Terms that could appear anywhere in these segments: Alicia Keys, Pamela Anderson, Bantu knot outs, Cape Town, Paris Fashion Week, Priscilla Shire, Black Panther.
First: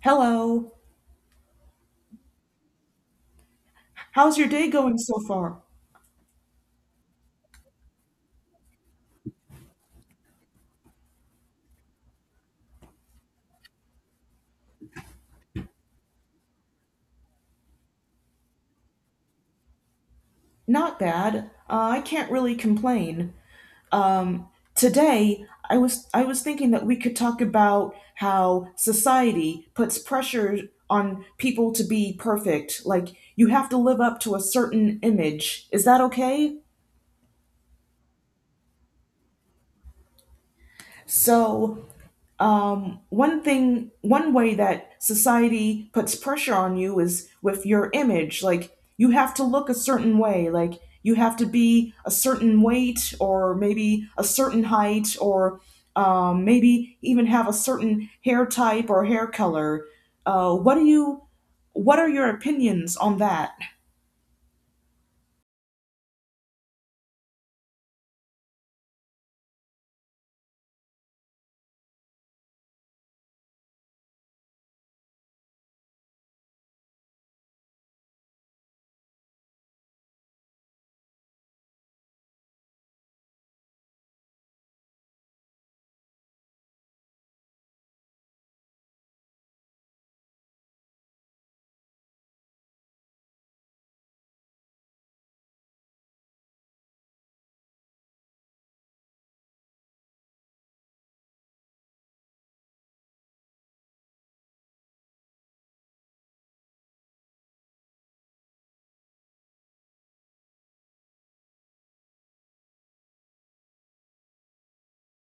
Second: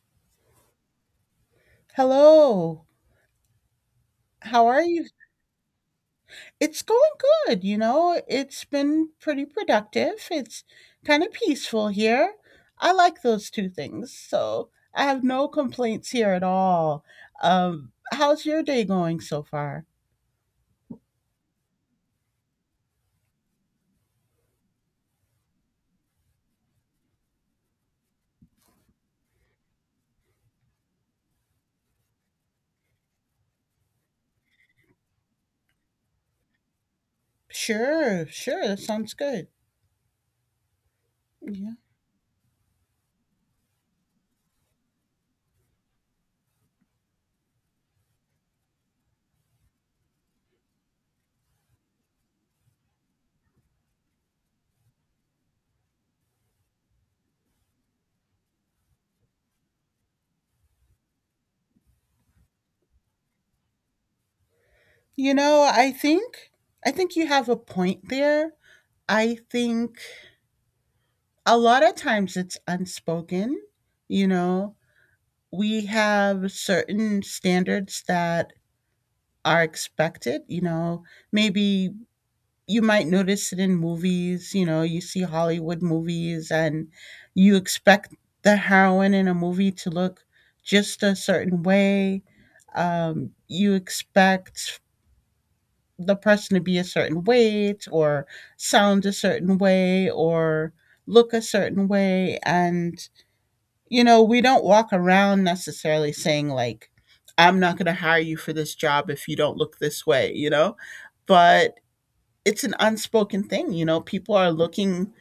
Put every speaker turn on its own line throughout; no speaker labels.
Hello.
Hello.
How's your
How
day
are
going
you?
so far?
It's going good, you know, it's been pretty productive. It's kinda peaceful here. I like those two things, so I have no complaints here at all. How's your day going so far?
Not bad. I can't really complain. Um, Today, I was thinking that we could talk about how society puts pressure on people to be perfect. Like you have to live up to a certain image. Is that okay?
Sure, sure, that sounds good. Yeah.
So One thing, one way that society puts pressure on you is with your image. Like, you have to look a certain way. Like, you have to be a certain weight, or maybe a certain height, or maybe even have a certain hair type or hair color. What do you? What are your opinions on that?
You know, I think you have a point there. I think a lot of times it's unspoken, you know? We have certain standards that are expected, you know. Maybe you might notice it in movies, you know, you see Hollywood movies, and you expect the heroine in a movie to look just a certain way. You expect the person to be a certain weight, or sound a certain way, or look a certain way. And you know, we don't walk around necessarily saying like, "I'm not going to hire you for this job if you don't look this way," you know? But it's an unspoken thing, you know, people are looking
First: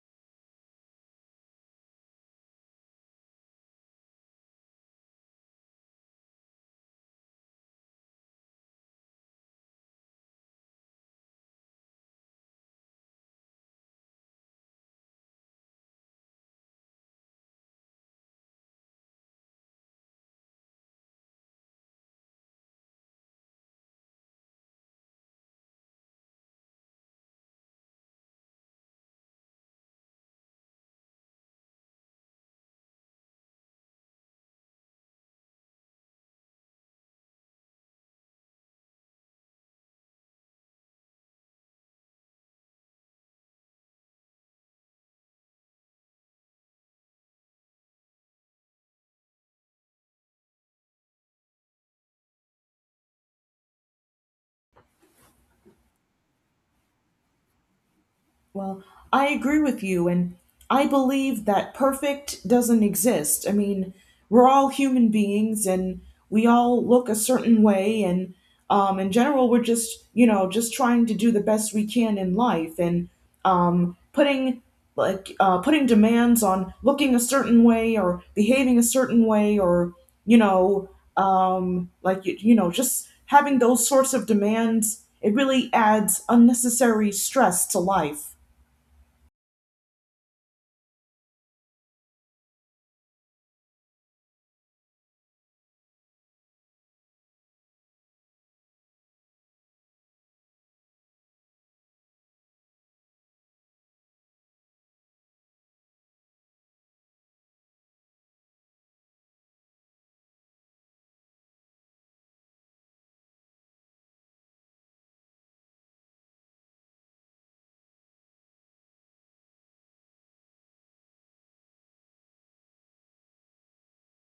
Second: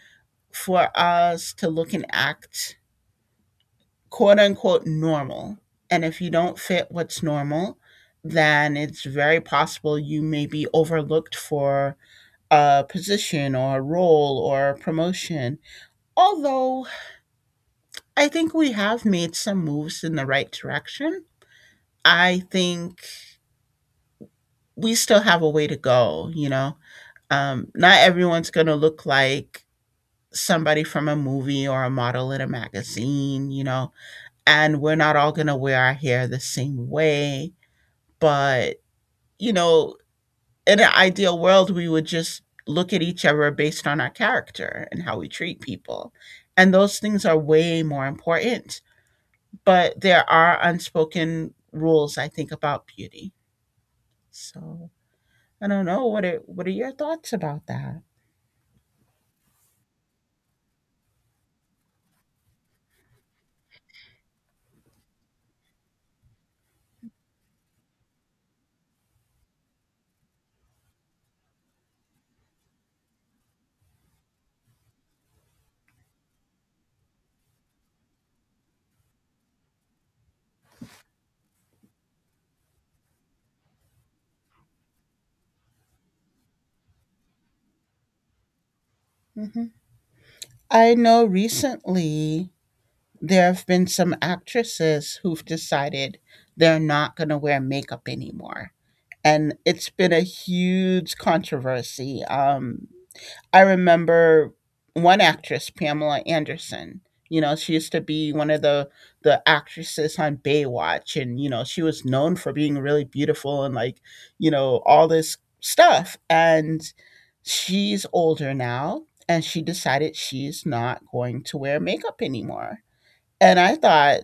for us to look and act quote unquote normal. And if you don't fit what's normal, then it's very possible you may be overlooked for a position or a role or a promotion. Although I think we have made some moves in the right direction, I think we still have a way to go, you know. Not everyone's going to look like somebody from a movie or a model in a magazine, you know, and we're not all going to wear our hair the same way. But, you know, in an ideal world, we would just look at each other based on our character and how we treat people. And those things are way more important. But there are unspoken rules, I think, about beauty. So, I don't know what it. What are your thoughts about that?
Well, I agree with you, and I believe that perfect doesn't exist. I mean, we're all human beings, and we all look a certain way, and in general, we're just just trying to do the best we can in life, and putting putting demands on looking a certain way or behaving a certain way, or you know, just having those sorts of demands. It really adds unnecessary stress to life.
Mhm. I know recently there have been some actresses who've decided they're not going to wear makeup anymore. And it's been a huge controversy. I remember one actress, Pamela Anderson. You know, she used to be one of the actresses on Baywatch, and you know, she was known for being really beautiful and like, you know, all this stuff. And she's older now, and she decided she's not going to wear makeup anymore. And I thought,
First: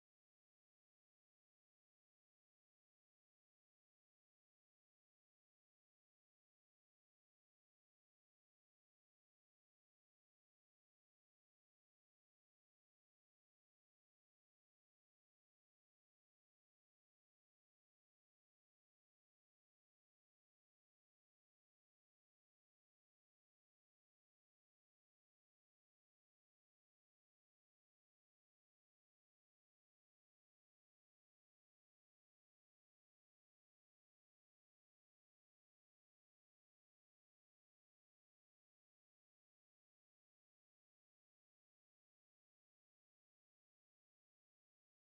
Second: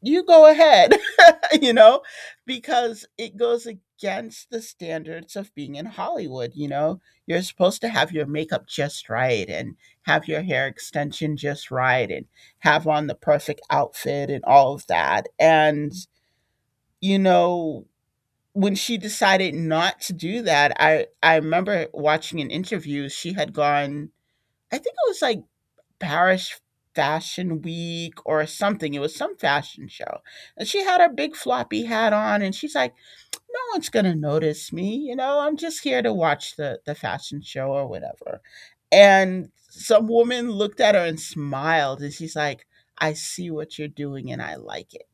you go ahead, you know, because it goes against the standards of being in Hollywood. You know, you're supposed to have your makeup just right, and have your hair extension just right, and have on the perfect outfit and all of that. And, you know, when she decided not to do that, I remember watching an interview. She had gone, I think it was like Paris Fashion Week or something. It was some fashion show. And she had her big floppy hat on and she's like, "No one's going to notice me, you know. I'm just here to watch the fashion show or whatever." And some woman looked at her and smiled and she's like, "I see what you're doing and I like it."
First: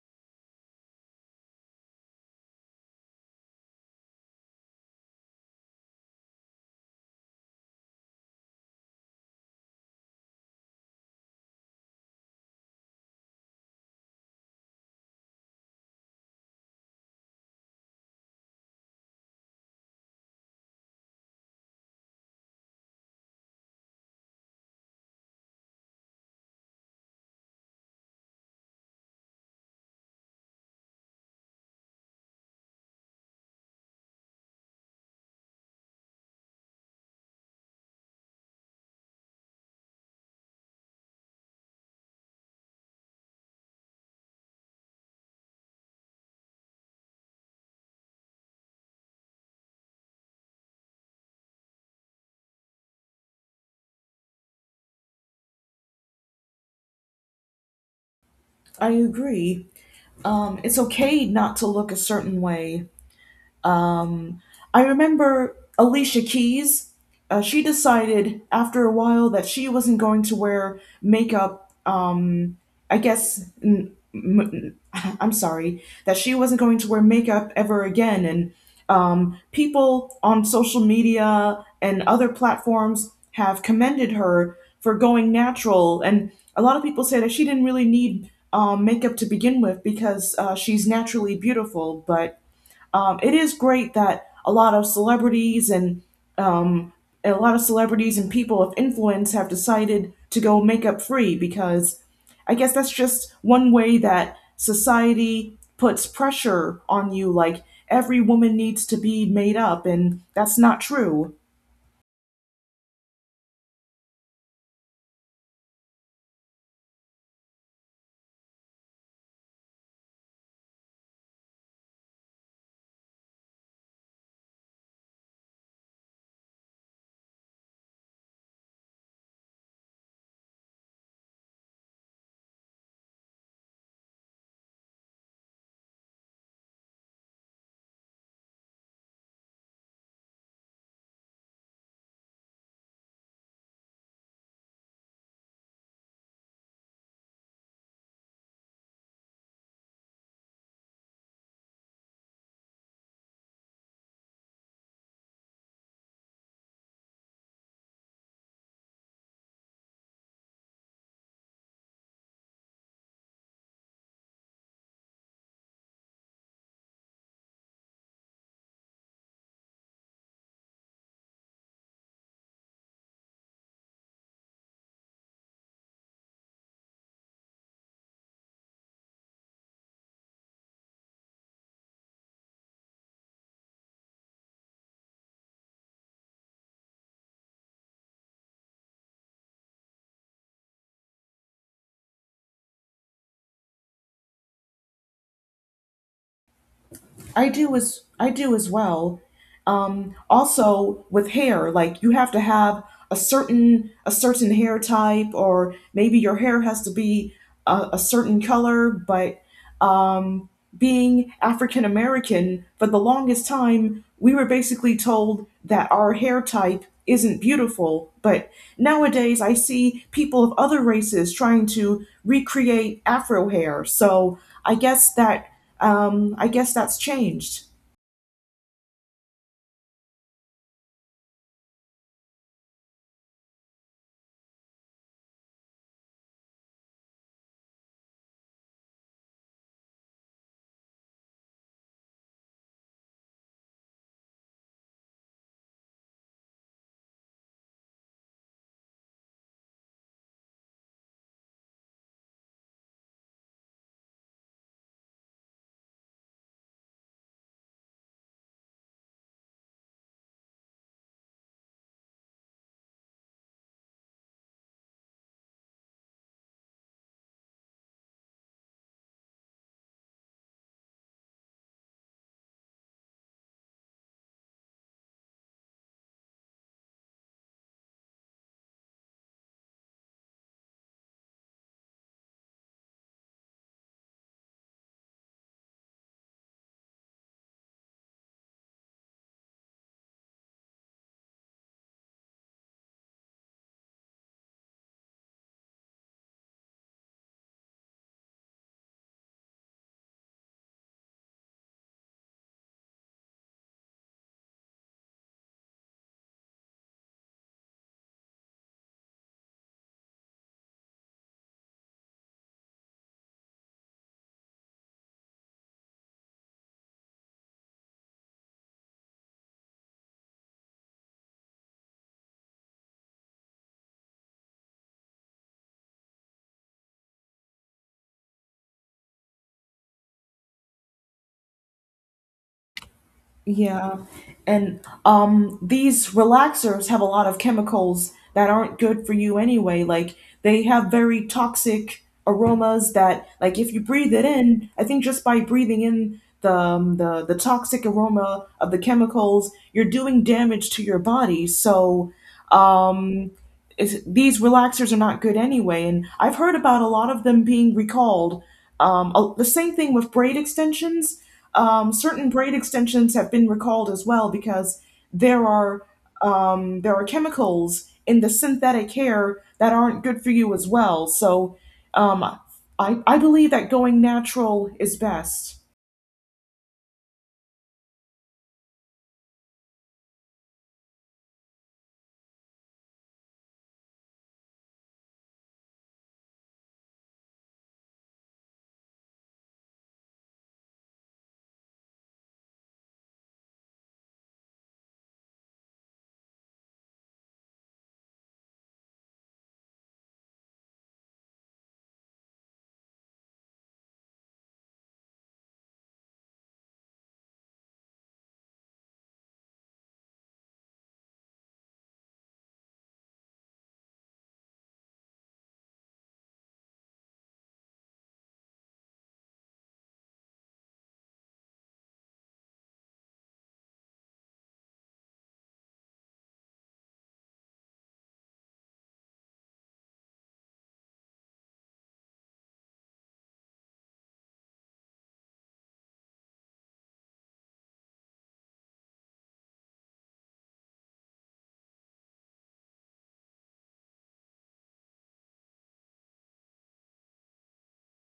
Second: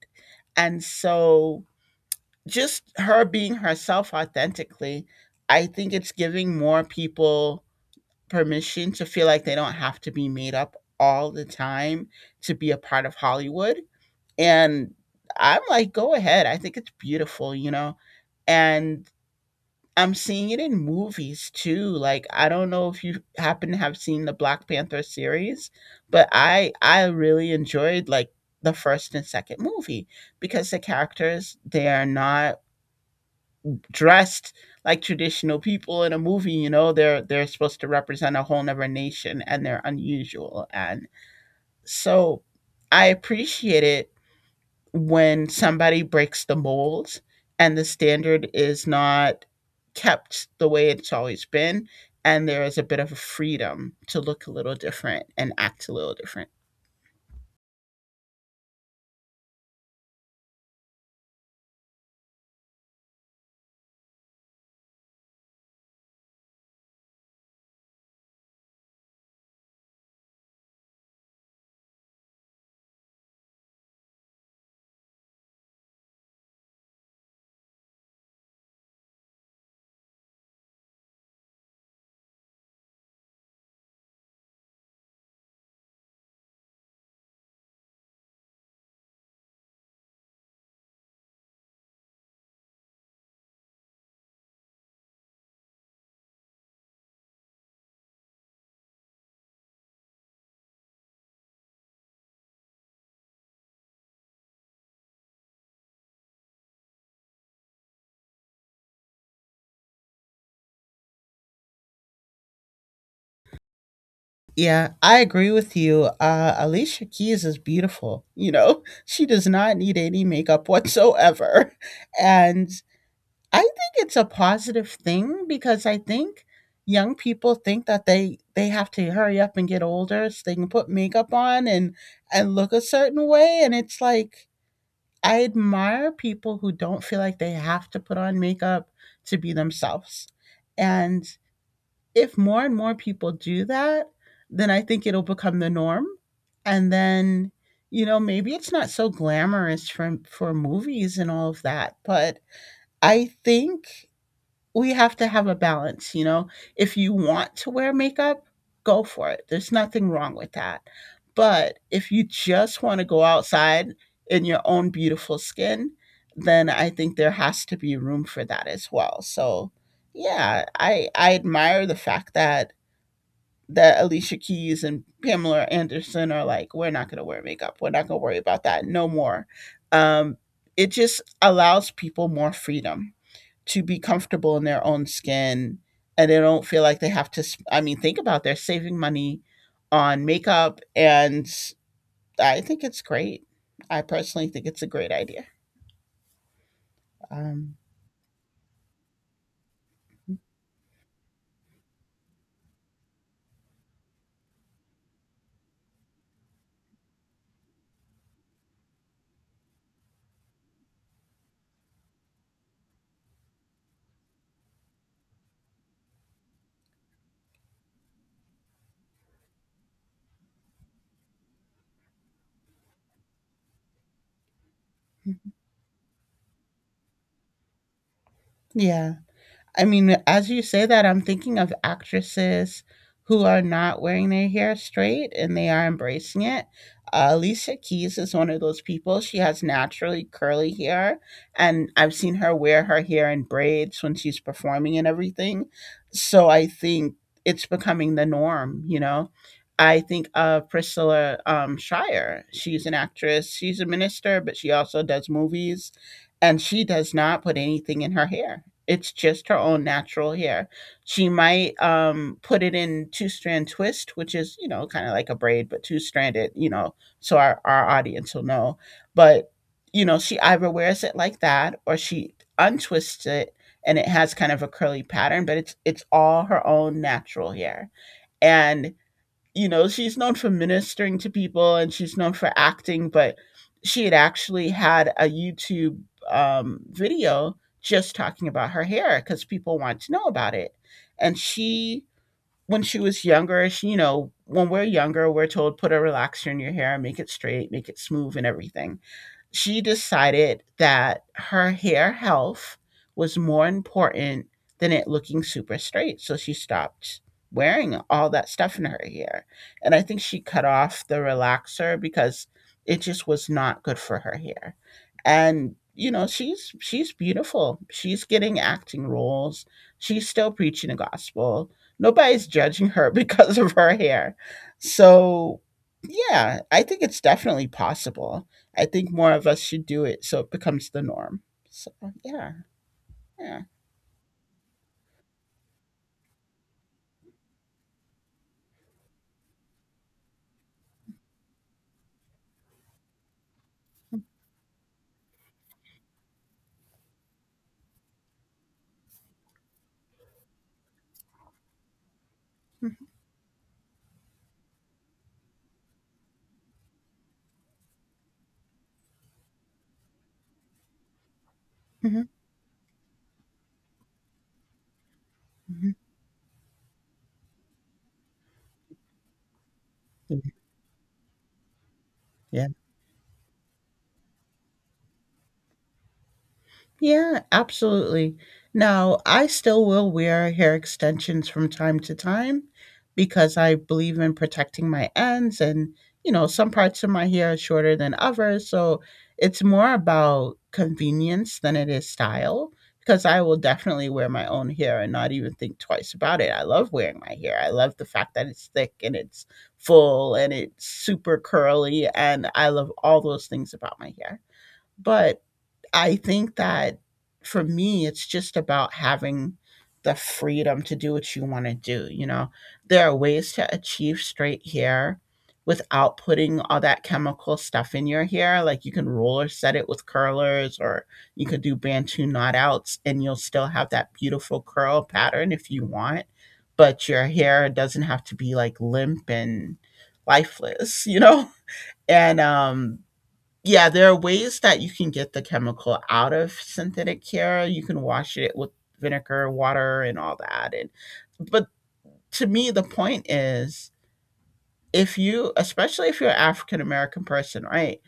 And so, just her being herself authentically, I think it's giving more people permission to feel like they don't have to be made up all the time to be a part of Hollywood. And I'm like, go ahead. I think it's beautiful, you know? And I'm seeing it in movies too. Like, I don't know if you happen to have seen the Black Panther series, but I really enjoyed like the first and second movie, because the characters, they are not dressed like traditional people in a movie. You know, they're supposed to represent a whole nother nation, and they're unusual. And so I appreciate it when somebody breaks the mold and the standard is not kept the way it's always been, and there is a bit of a freedom to look a little different and act a little different.
I agree. It's okay not to look a certain way. um, I remember Alicia Keys. She decided after a while that she wasn't going to wear makeup. I guess n- m- m- I'm sorry, that she wasn't going to wear makeup ever again. And people on social media and other platforms have commended her for going natural. And a lot of people say that she didn't really need makeup to begin with because she's naturally beautiful. But it is great that a lot of celebrities and um, people of influence have decided to go makeup free because I guess that's just one way that society puts pressure on you. Like every woman needs to be made up, and that's not true.
Yeah, I agree with you. Alicia Keys is beautiful. You know, she does not need any makeup whatsoever. And I think it's a positive thing, because I think young people think that they have to hurry up and get older so they can put makeup on and look a certain way. And it's like, I admire people who don't feel like they have to put on makeup to be themselves. And if more and more people do that, then I think it'll become the norm, and then, you know, maybe it's not so glamorous for movies and all of that, but I think we have to have a balance, you know? If you want to wear makeup, go for it, there's nothing wrong with that, but if you just wanna go outside in your own beautiful skin, then I think there has to be room for that as well. So, yeah, I admire the fact that Alicia Keys and Pamela Anderson are like, we're not going to wear makeup. We're not going to worry about that no more. Um, it just allows people more freedom to be comfortable in their own skin, and they don't feel like they have to. I mean, think about, they're saving money on makeup, and I think it's great. I personally think it's a great idea. Um,
I do as well. Also with hair, like you have to have a certain hair type, or maybe your hair has to be a certain color. But um, being African American, for the longest time, we were basically told that our hair type isn't beautiful. But nowadays, I see people of other races trying to recreate Afro hair. So I guess that I guess that's changed.
yeah. I mean, as you say that, I'm thinking of actresses who are not wearing their hair straight, and they are embracing it. Alicia Keys is one of those people. She has naturally curly hair, and I've seen her wear her hair in braids when she's performing and everything. So I think it's becoming the norm, you know. I think of Priscilla Shire. She's an actress. She's a minister, but she also does movies, and she does not put anything in her hair. It's just her own natural hair. She might put it in two strand twist, which is, you know, kind of like a braid, but two stranded. You know, so our audience will know. But you know, she either wears it like that or she untwists it, and it has kind of a curly pattern. But it's all her own natural hair, and you know, she's known for ministering to people, and she's known for acting, but she had actually had a YouTube video just talking about her hair because people want to know about it. And she, when she was younger, she, you know, when we're younger, we're told put a relaxer in your hair, make it straight, make it smooth, and everything. She decided that her hair health was more important than it looking super straight. So she stopped wearing all that stuff in her hair. And I think she cut off the relaxer because it just was not good for her hair. And you know, she's beautiful. She's getting acting roles. She's still preaching the gospel. Nobody's judging her because of her hair. So, yeah, I think it's definitely possible. I think more of us should do it so it becomes the norm. So yeah, yeah.
Yeah, and these relaxers have a lot of chemicals that aren't good for you anyway. Like they have very toxic aromas that, like, if you breathe it in, I think just by breathing in the toxic aroma of the chemicals, you're doing damage to your body. So, um, is these relaxers are not good anyway. And I've heard about a lot of them being recalled. Um, the same thing with braid extensions. Certain braid extensions have been recalled as well because there are there are chemicals in the synthetic hair that aren't good for you as well. So um,
Yeah.
I believe that going natural is best.
Yeah, absolutely. Now, I still will wear hair extensions from time to time because I believe in protecting my ends, and, you know, some parts of my hair are shorter than others, so it's more about convenience than it is style, because I will definitely wear my own hair and not even think twice about it. I love wearing my hair. I love the fact that it's thick and it's full and it's super curly, and I love all those things about my hair. But I think that for me, it's just about having the freedom to do what you want to do. You know, there are ways to achieve straight hair without putting all that chemical stuff in your hair. Like, you can roller set it with curlers, or you could do Bantu knot outs, and you'll still have that beautiful curl pattern if you want. But your hair doesn't have to be like limp and lifeless, you know? And yeah, there are ways that you can get the chemical out of synthetic hair. You can wash it with vinegar, water, and all that. And but to me, the point is, if you, especially if you're an African American person, right?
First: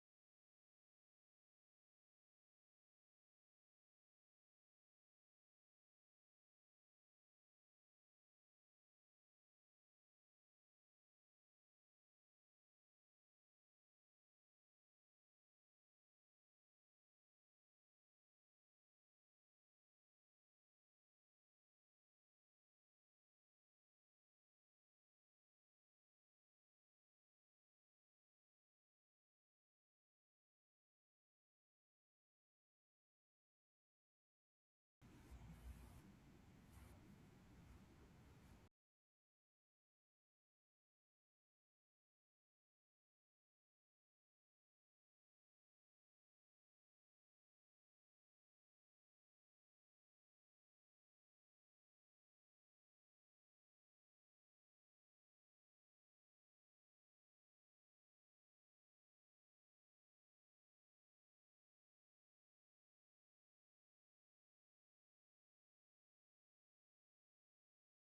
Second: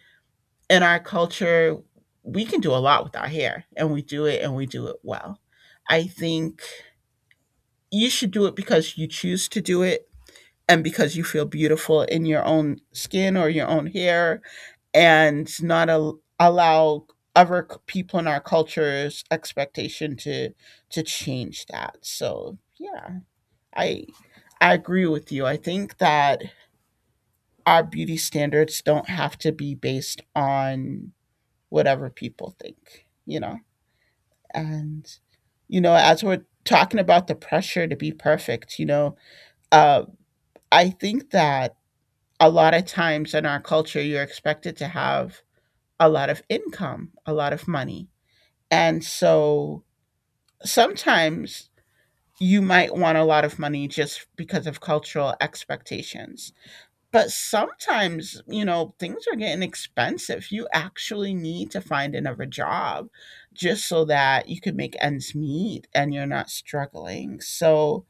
In our culture, we can do a lot with our hair, and we do it, and we do it well. I think you should do it because you choose to do it, and because you feel beautiful in your own skin or your own hair and not al allow people in our culture's expectation to change that. So yeah, i I agree with you. I think that our beauty standards don't have to be based on whatever people think. And as we're talking about the pressure to be perfect uh, I think that a lot of times in our culture you're expected to have a lot of income, a lot of money. And so sometimes you might want a lot of money just because of cultural expectations. But sometimes, you know, things are getting expensive. You actually need to find another job just so that you can make ends meet and you're not struggling. So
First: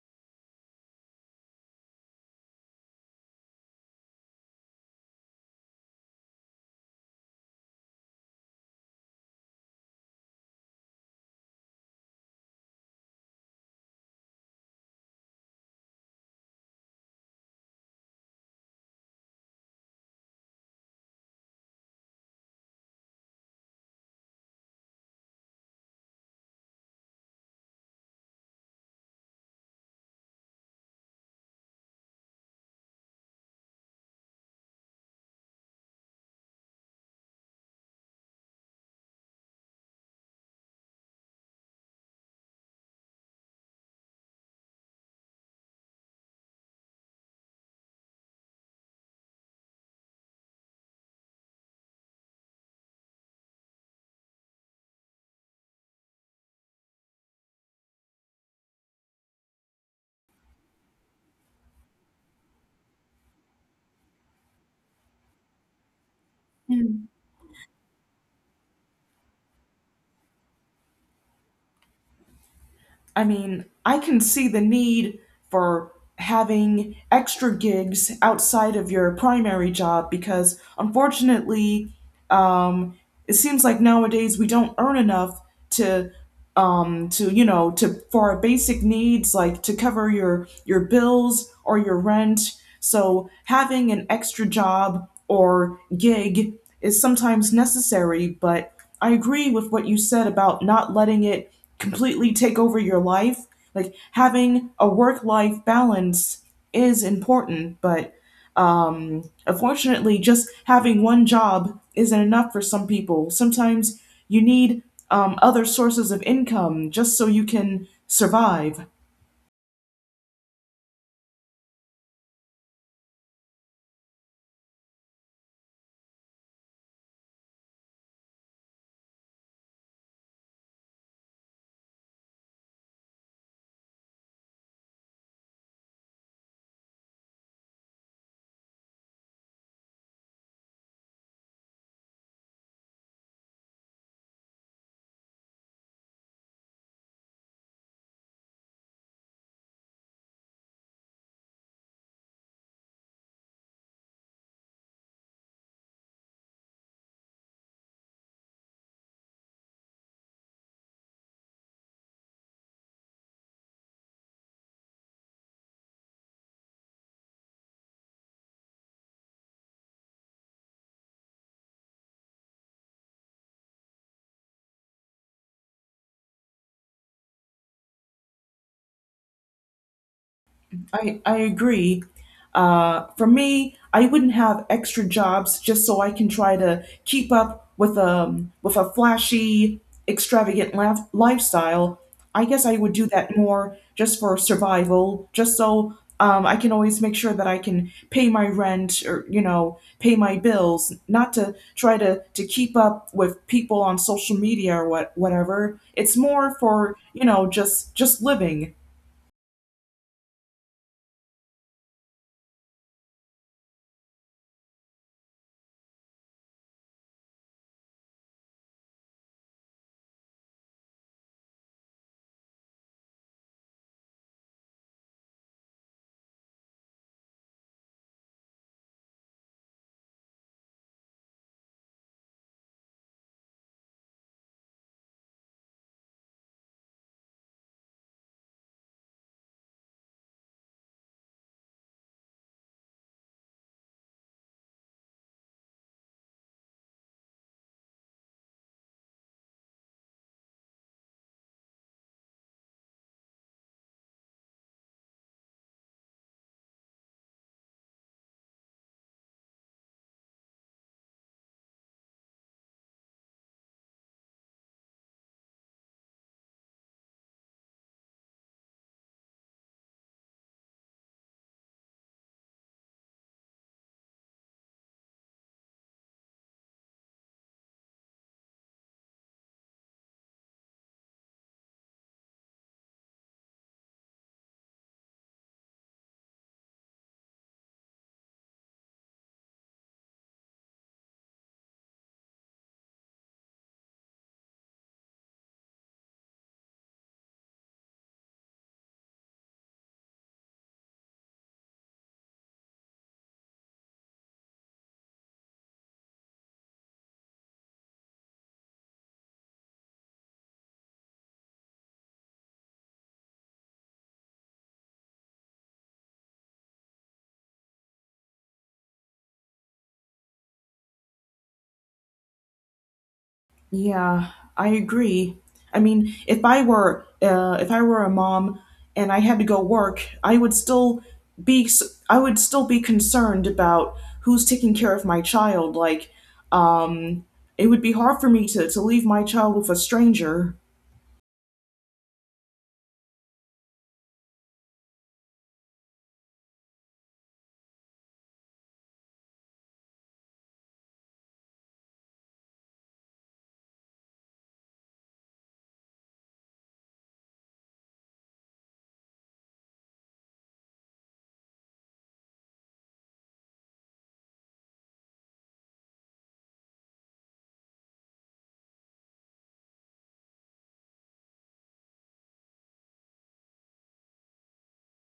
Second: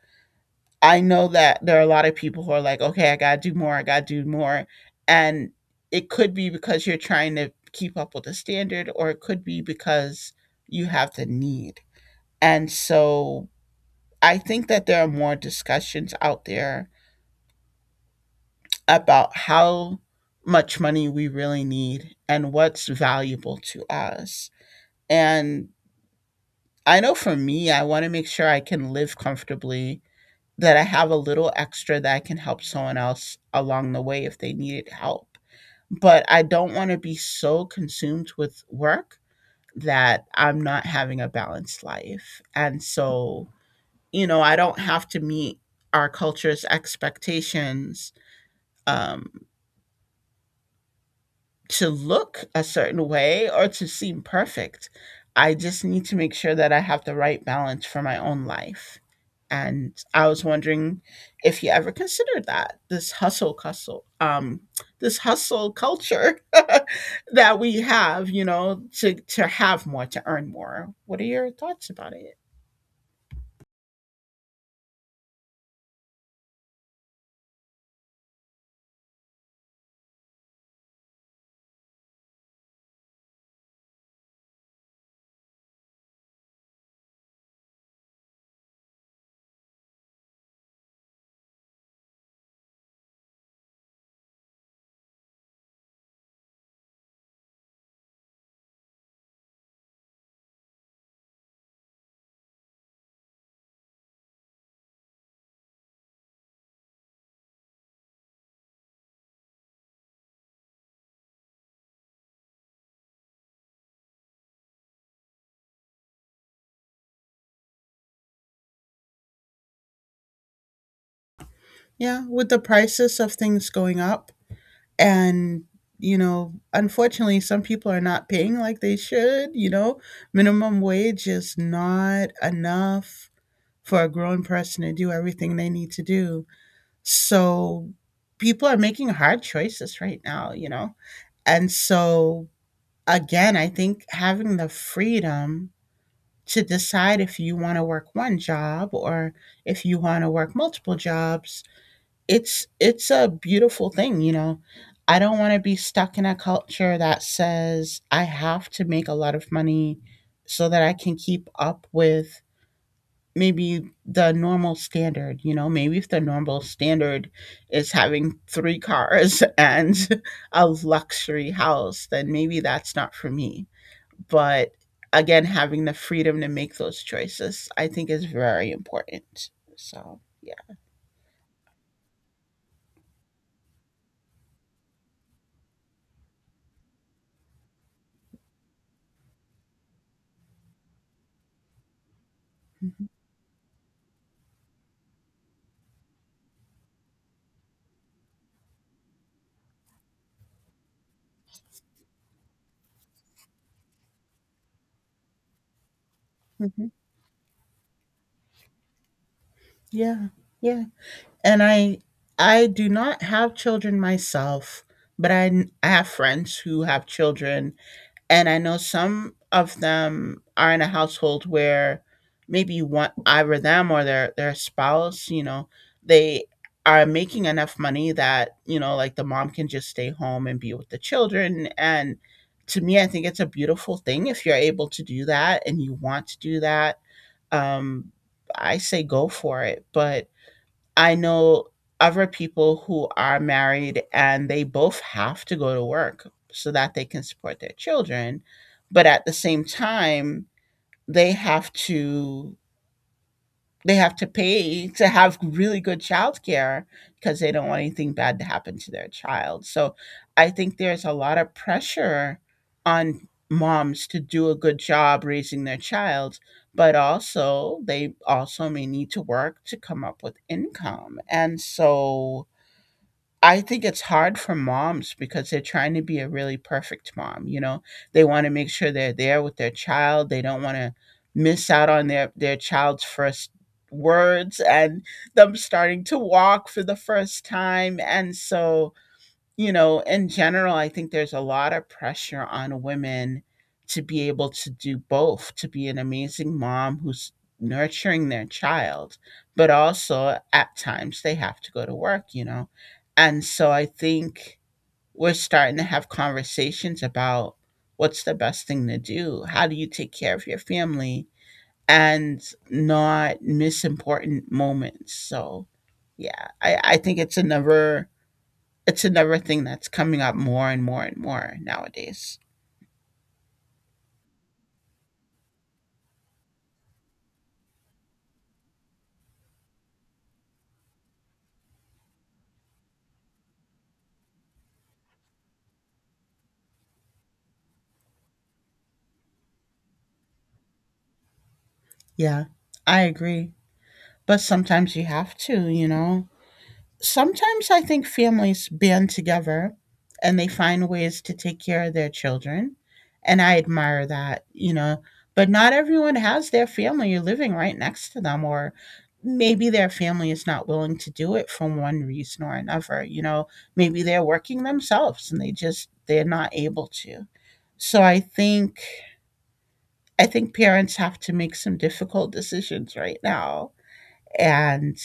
I know that there are a lot of people who are like, okay, I got to do more, I got to do more. And it could be because you're trying to keep up with the standard, or it could be because you have the need. And so I think that there are more discussions out there about how much money we really need and what's valuable to us. And I know for me, I want to make sure I can live comfortably, that I have a little extra that I can help someone else along the way if they needed help. But I don't want to be so consumed with work that I'm not having a balanced life. And so I don't have to meet our culture's expectations um, to look a certain way or to seem perfect. I just need to make sure that I have the right balance for my own life. And I was wondering if you ever considered that this this hustle culture that we have, you know, to have more, to earn more. What are your thoughts about it?
I mean, I can see the need for having extra gigs outside of your primary job because unfortunately, um, it seems like nowadays we don't earn enough to for our basic needs, like to cover your bills or your rent. So having an extra job or gig is sometimes necessary, but I agree with what you said about not letting it completely take over your life. Like having a work life balance is important, but unfortunately, just having one job isn't enough for some people. Sometimes you need other sources of income just so you can survive.
Yeah, with the prices of things going up, and, you know, unfortunately, some people are not paying like they should, you know. Minimum wage is not enough for a grown person to do everything they need to do. So people are making hard choices right now, you know. And so again, I think having the freedom to decide if you want to work one job or if you want to work multiple jobs, it's a beautiful thing, you know. I don't want to be stuck in a culture that says I have to make a lot of money so that I can keep up with maybe the normal standard, you know. Maybe if the normal standard is having 3 cars and a luxury house, then maybe that's not for me. But again, having the freedom to make those choices I think is very important. So, yeah.
I agree. For me, I wouldn't have extra jobs just so I can try to keep up with a flashy, extravagant lifestyle. I guess I would do
Mhm.
that more just for survival, just so I can always make sure that I can pay my rent or pay my bills, not to try to keep up with people on social media or whatever. It's more
Mhm.
for just living.
Yeah. Yeah. And I do not have children myself, but I have friends who have children. And I know some of them are in a household where maybe one, either them or their spouse, you know, they are making enough money that, you know, like the mom can just stay home and be with the children. And to me, I think it's a beautiful thing if you're able to do that and you want to do that um I say go for it. But I know other people who are married and they both have to go to work so that they can support their children. But at the same time, they have to they have to pay to have really good childcare because they don't want anything bad to happen to their child. So I think there's a lot of pressure on moms to do a good job raising their child, but also they also may need to work to come up with income. And so I think it's hard for moms because they're trying to be a really perfect mom, you know? They wanna make sure they're there with their child, they don't wanna miss out on their child's first words and them starting to walk for the first time. And so, you know, in general, I think there's a lot of pressure on women to be able to do both, to be an amazing mom who's nurturing their child, but also at times they have to go to work, you know. And so I think we're starting to have conversations about what's the best thing to do? How do you take care of your family and not miss important moments? So, yeah, I think it's another, it's another thing that's coming up more and more and more nowadays.
Yeah, I agree. I mean, if I were a mom and I had to go work, I would still I would still be concerned about who's taking care of my child. Like, um, it would be hard for me to leave my child with a stranger.
Yeah, I agree. But sometimes you have to, you know. Sometimes I think families band together and they find ways to take care of their children. And I admire that, you know. But not everyone has their family living right next to them, or maybe their family is not willing to do it for one reason or another. You know, maybe they're working themselves and they're not able to. So I think parents have to make some difficult decisions right now. And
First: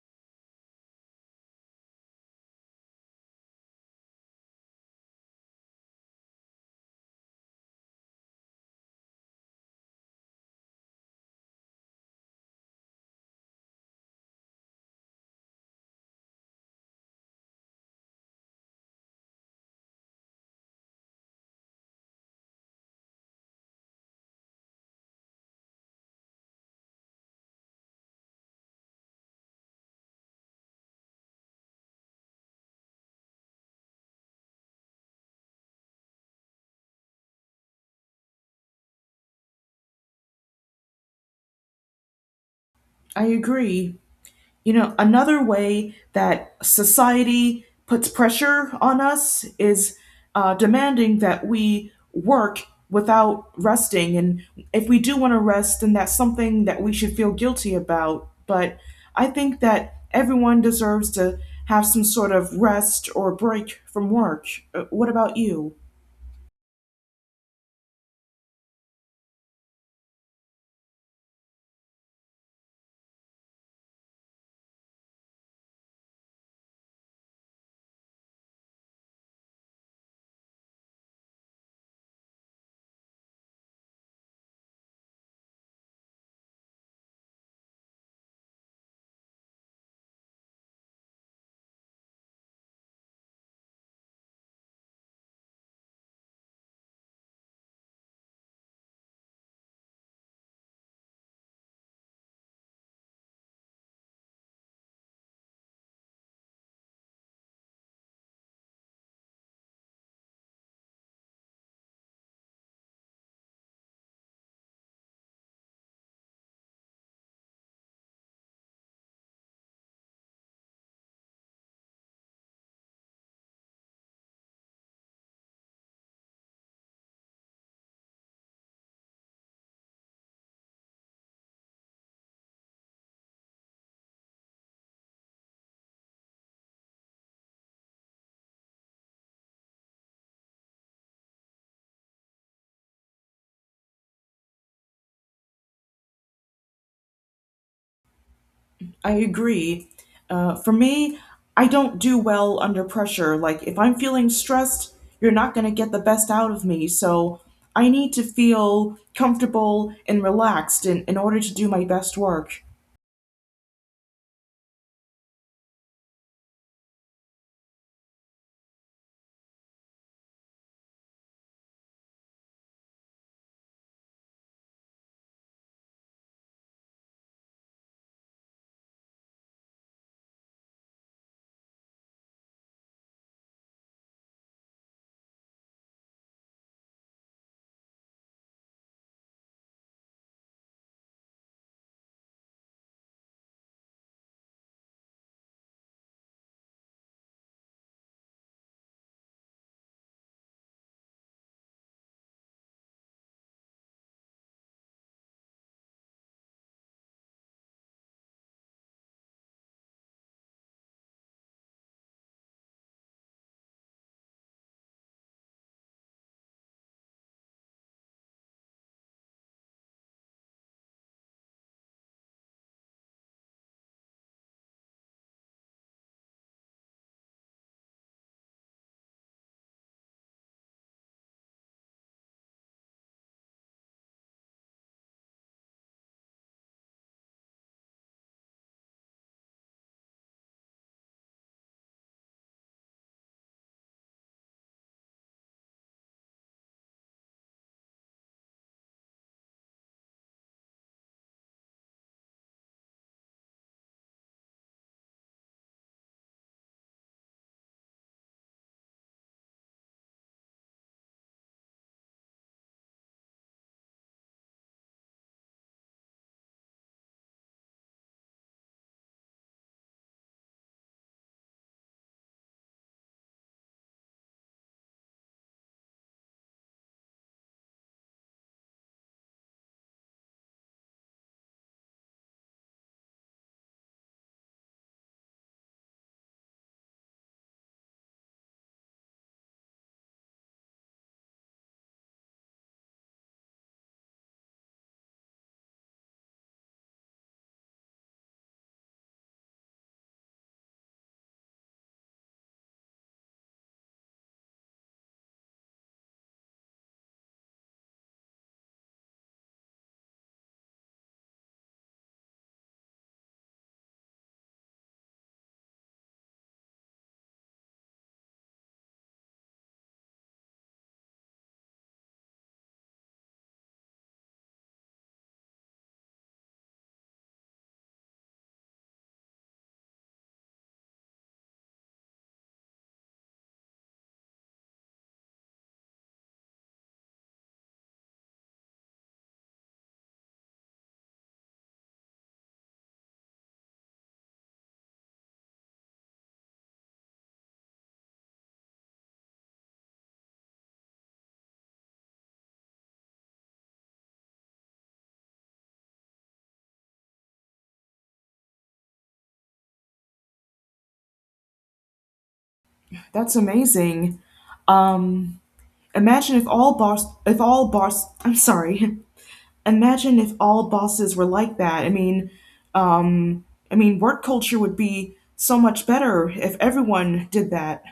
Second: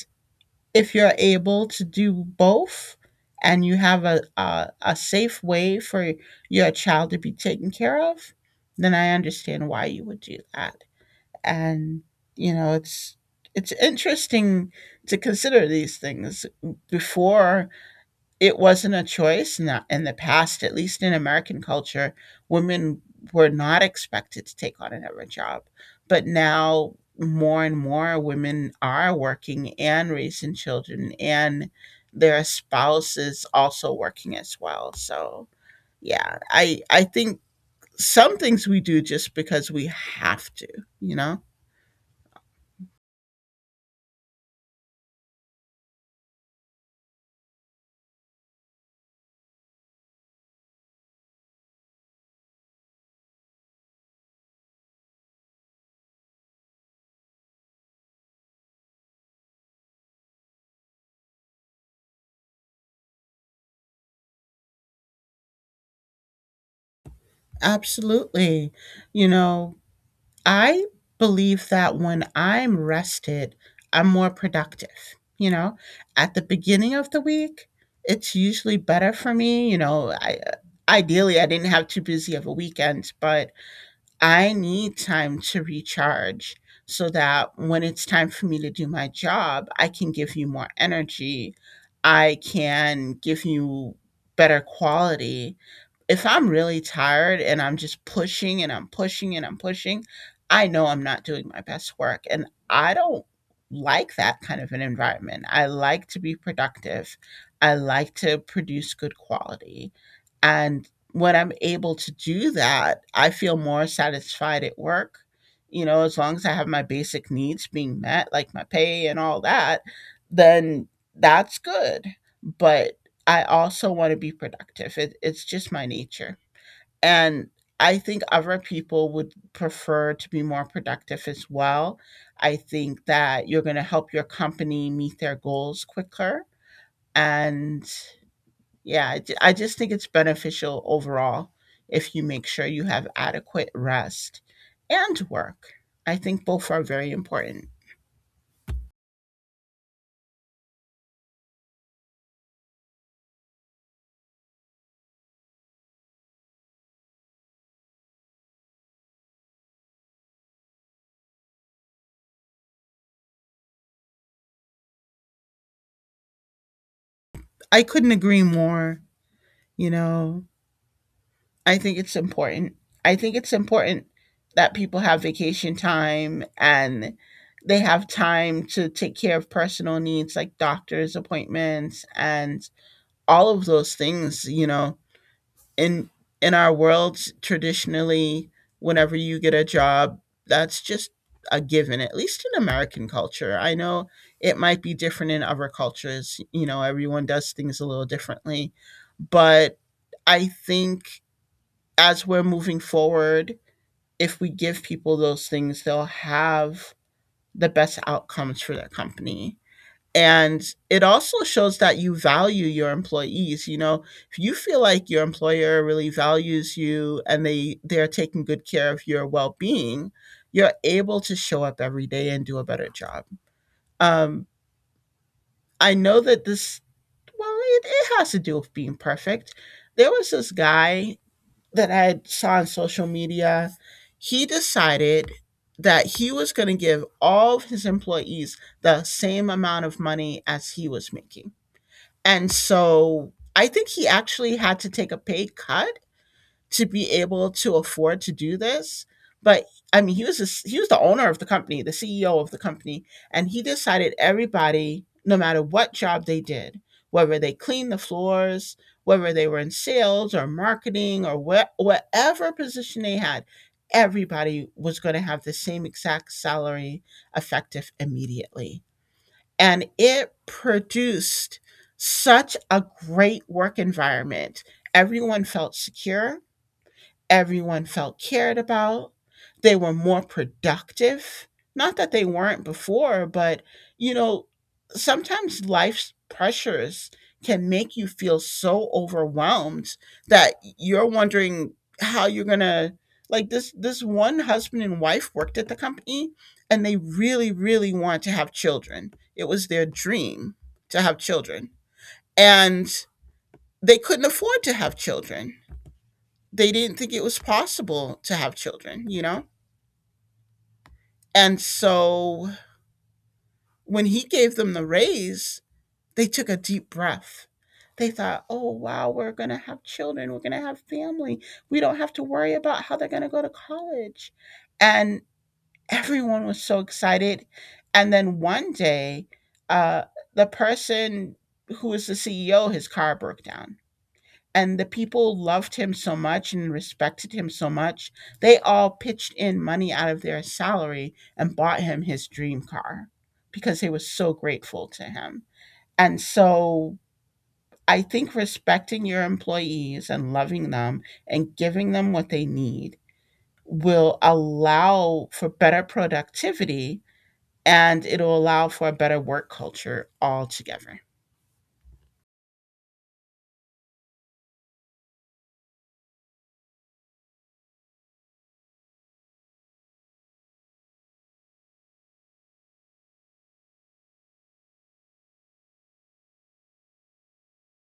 if you're able to do both and you have a safe way for your child to be taken care of, then I understand why you would do that. And, you know, it's interesting to consider these things. Before, it wasn't a choice in in the past, at least in American culture. Women were not expected to take on another job, but now more and more women are working and raising children, and their spouses also working as well. So yeah, I think some things we do just because we have to, you know.
I agree. You know, another way that society puts pressure on us is demanding that we work without resting. And if we do want to rest, then that's something that we should feel guilty about. But I think that everyone deserves to have some sort of rest or break from work. What about you?
Absolutely, you know. I believe that when I'm rested, I'm more productive. You know, at the beginning of the week, it's usually better for me. You know, I ideally I didn't have too busy of a weekend, but I need time to recharge so that when it's time for me to do my job, I can give you more energy. I can give you better quality. If I'm really tired and I'm just pushing and I'm pushing and I'm pushing, I know I'm not doing my best work. And I don't like that kind of an environment. I like to be productive, I like to produce good quality. And when I'm able to do that, I feel more satisfied at work. You know, as long as I have my basic needs being met, like my pay and all that, then that's good. But I also want to be productive. It's just my nature. And I think other people would prefer to be more productive as well. I think that you're going to help your company meet their goals quicker. And yeah, I just think it's beneficial overall if you make sure you have adequate rest and work. I think both are very important.
I agree. For me, I don't do well under pressure. Like, if I'm feeling stressed, you're not going to get the best out of me. So, I need to feel comfortable and relaxed in order to do my best work.
I couldn't agree more. You know, I think it's important. I think it's important that people have vacation time and they have time to take care of personal needs like doctor's appointments and all of those things, you know, in in our world traditionally, whenever you get a job, that's just a given, at least in American culture. I know it might be different in other cultures, you know, everyone does things a little differently. But I think as we're moving forward, if we give people those things, they'll have the best outcomes for their company, and it also shows that you value your employees. You know, if you feel like your employer really values you and they're taking good care of your well-being, you're able to show up every day and do a better job. Um, I know that this, well, it has to do with being perfect. There was this guy that I saw on social media. He decided that he was going to give all of his employees the same amount of money as he was making, and so I think he actually had to take a pay cut to be able to afford to do this. But I mean, he was he was the owner of the company, the CEO of the company, and he decided everybody, no matter what job they did, whether they cleaned the floors, whether they were in sales or marketing or whatever position they had, everybody was going to have the same exact salary effective immediately. And it produced such a great work environment. Everyone felt secure. Everyone felt cared about. They were more productive. Not that they weren't before, but you know, sometimes life's pressures can make you feel so overwhelmed that you're wondering how you're going to, like, this one husband and wife worked at the company and they really really want to have children. It was their dream to have children. And they couldn't afford to have children, they didn't think it was possible to have children, you know? And so when he gave them the raise, they took a deep breath. They thought, oh, wow, we're going to have children. We're going to have family. We don't have to worry about how they're going to go to college. And everyone was so excited. And then one day, uh, the person who was the CEO, his car broke down and the people loved him so much and respected him so much, they all pitched in money out of their salary and bought him his dream car because they were so grateful to him. And so I think respecting your employees and loving them and giving them what they need will allow for better productivity and it'll allow for a better work culture altogether.
That's amazing. Um, imagine if all boss, I'm sorry. Imagine if all bosses were like that. Um, I mean, work culture would be so much better if everyone did that.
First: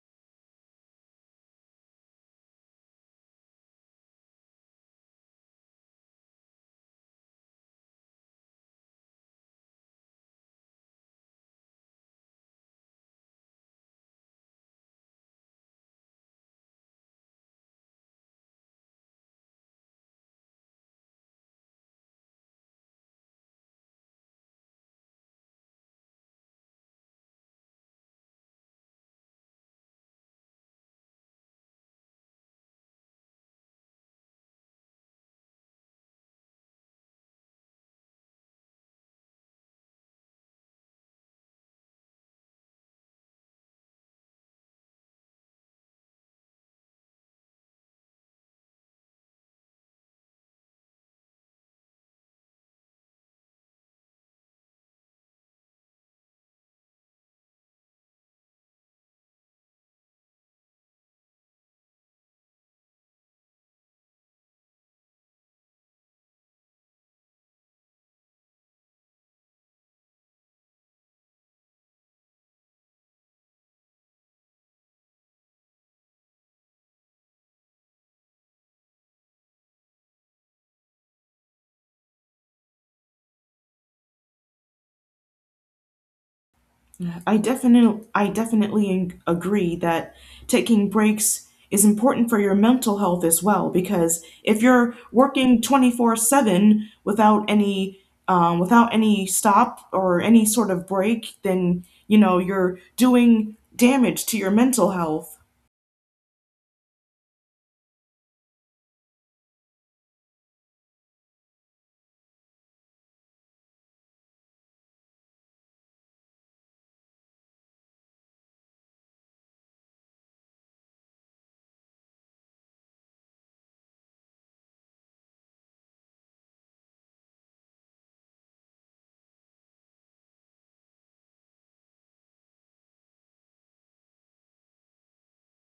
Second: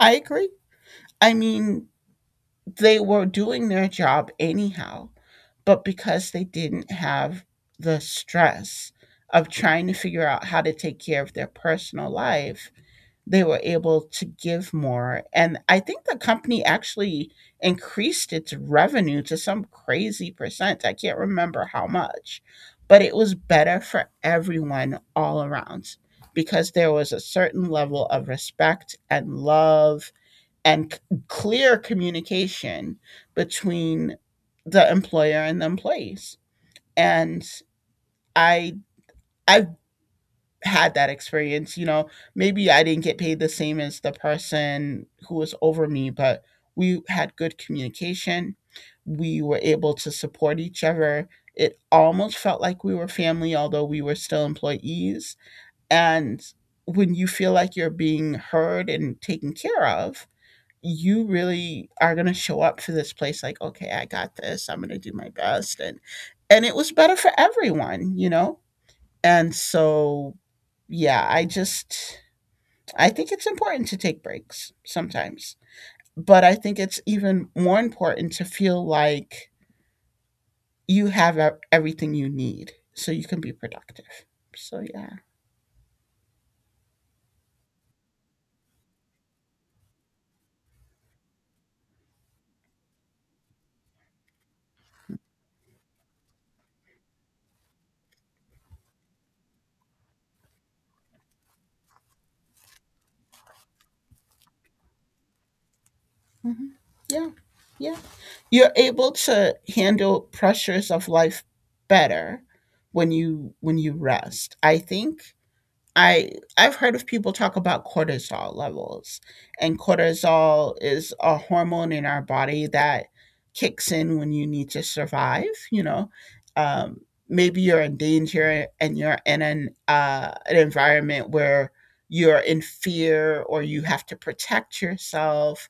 I agree. I mean, they were doing their job anyhow but because they didn't have the stress of trying to figure out how to take care of their personal life, they were able to give more. And I think the company actually increased its revenue to some crazy percent. I can't remember how much, but it was better for everyone all around because there was a certain level of respect and love and clear communication between the employer and the employees. And I I've had that experience, maybe I didn't get paid the same as the person who was over me, but we had good communication. We were able to support each other. It almost felt like we were family, although we were still employees. And when you feel like you're being heard and taken care of, you really are going to show up for this place like, okay, I got this. I'm going to do my best. And it was better for everyone. And so yeah, I think it's important to take breaks sometimes, but I think it's even more important to feel like you have everything you need so you can be productive, so yeah.
I definitely agree that taking breaks is important for your mental health as well, because if you're working 24/7 without any without any stop or any sort of break, then you know you're doing damage to your mental health.
Mhm. Yeah. Yeah, you're able to handle pressures of life better when you rest. I think I I've heard of people talk about cortisol levels, and cortisol is a hormone in our body that kicks in when you need to survive. Um, maybe you're in danger and you're in an environment where you're in fear or you have to protect yourself,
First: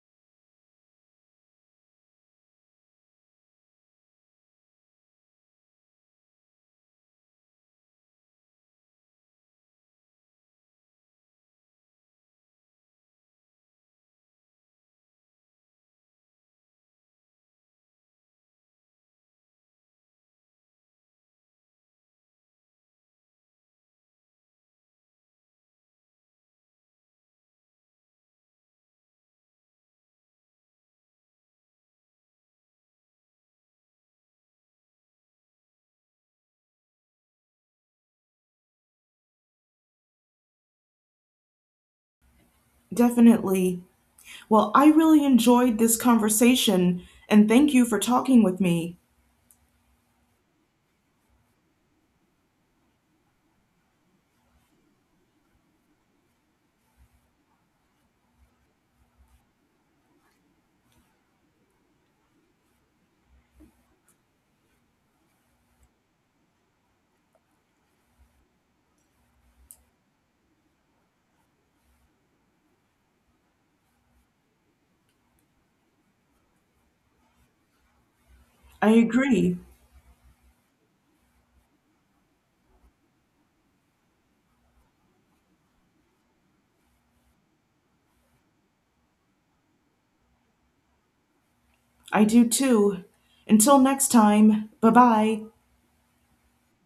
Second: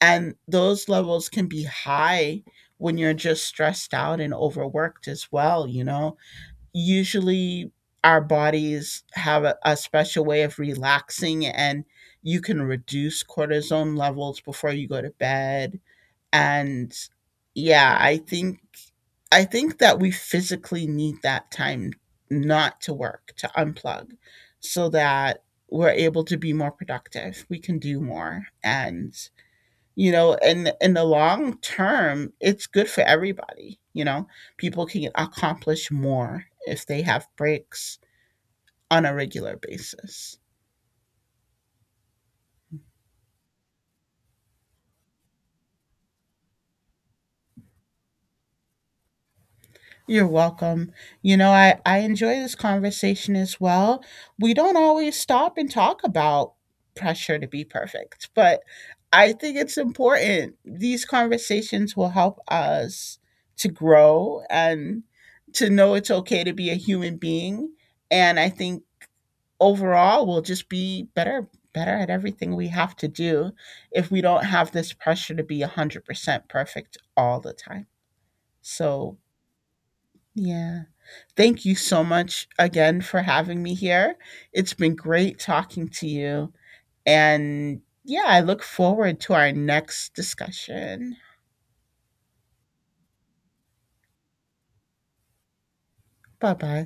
and those levels can be high when you're just stressed out and overworked as well. You know, usually our bodies have a special way of relaxing and you can reduce cortisone levels before you go to bed. And yeah, I think that we physically need that time, not to work, to unplug, so that we're able to be more productive. We can do more. And and in the long term it's good for everybody. People can accomplish more if they have breaks on a regular basis.
Definitely. Well, I really enjoyed this conversation, and thank you for talking with me.
You're welcome. You know, I enjoy this conversation as well. We don't always stop and talk about pressure to be perfect, but I think it's important. These conversations will help us to grow and to know it's okay to be a human being. And I think overall we'll just be better at everything we have to do if we don't have this pressure to be 100% perfect all the time.
I
So
agree.
yeah, thank you so much again for having me here. It's been great talking to you. And yeah, I look forward to our next discussion.
I do too. Until next time, bye bye.
Bye bye.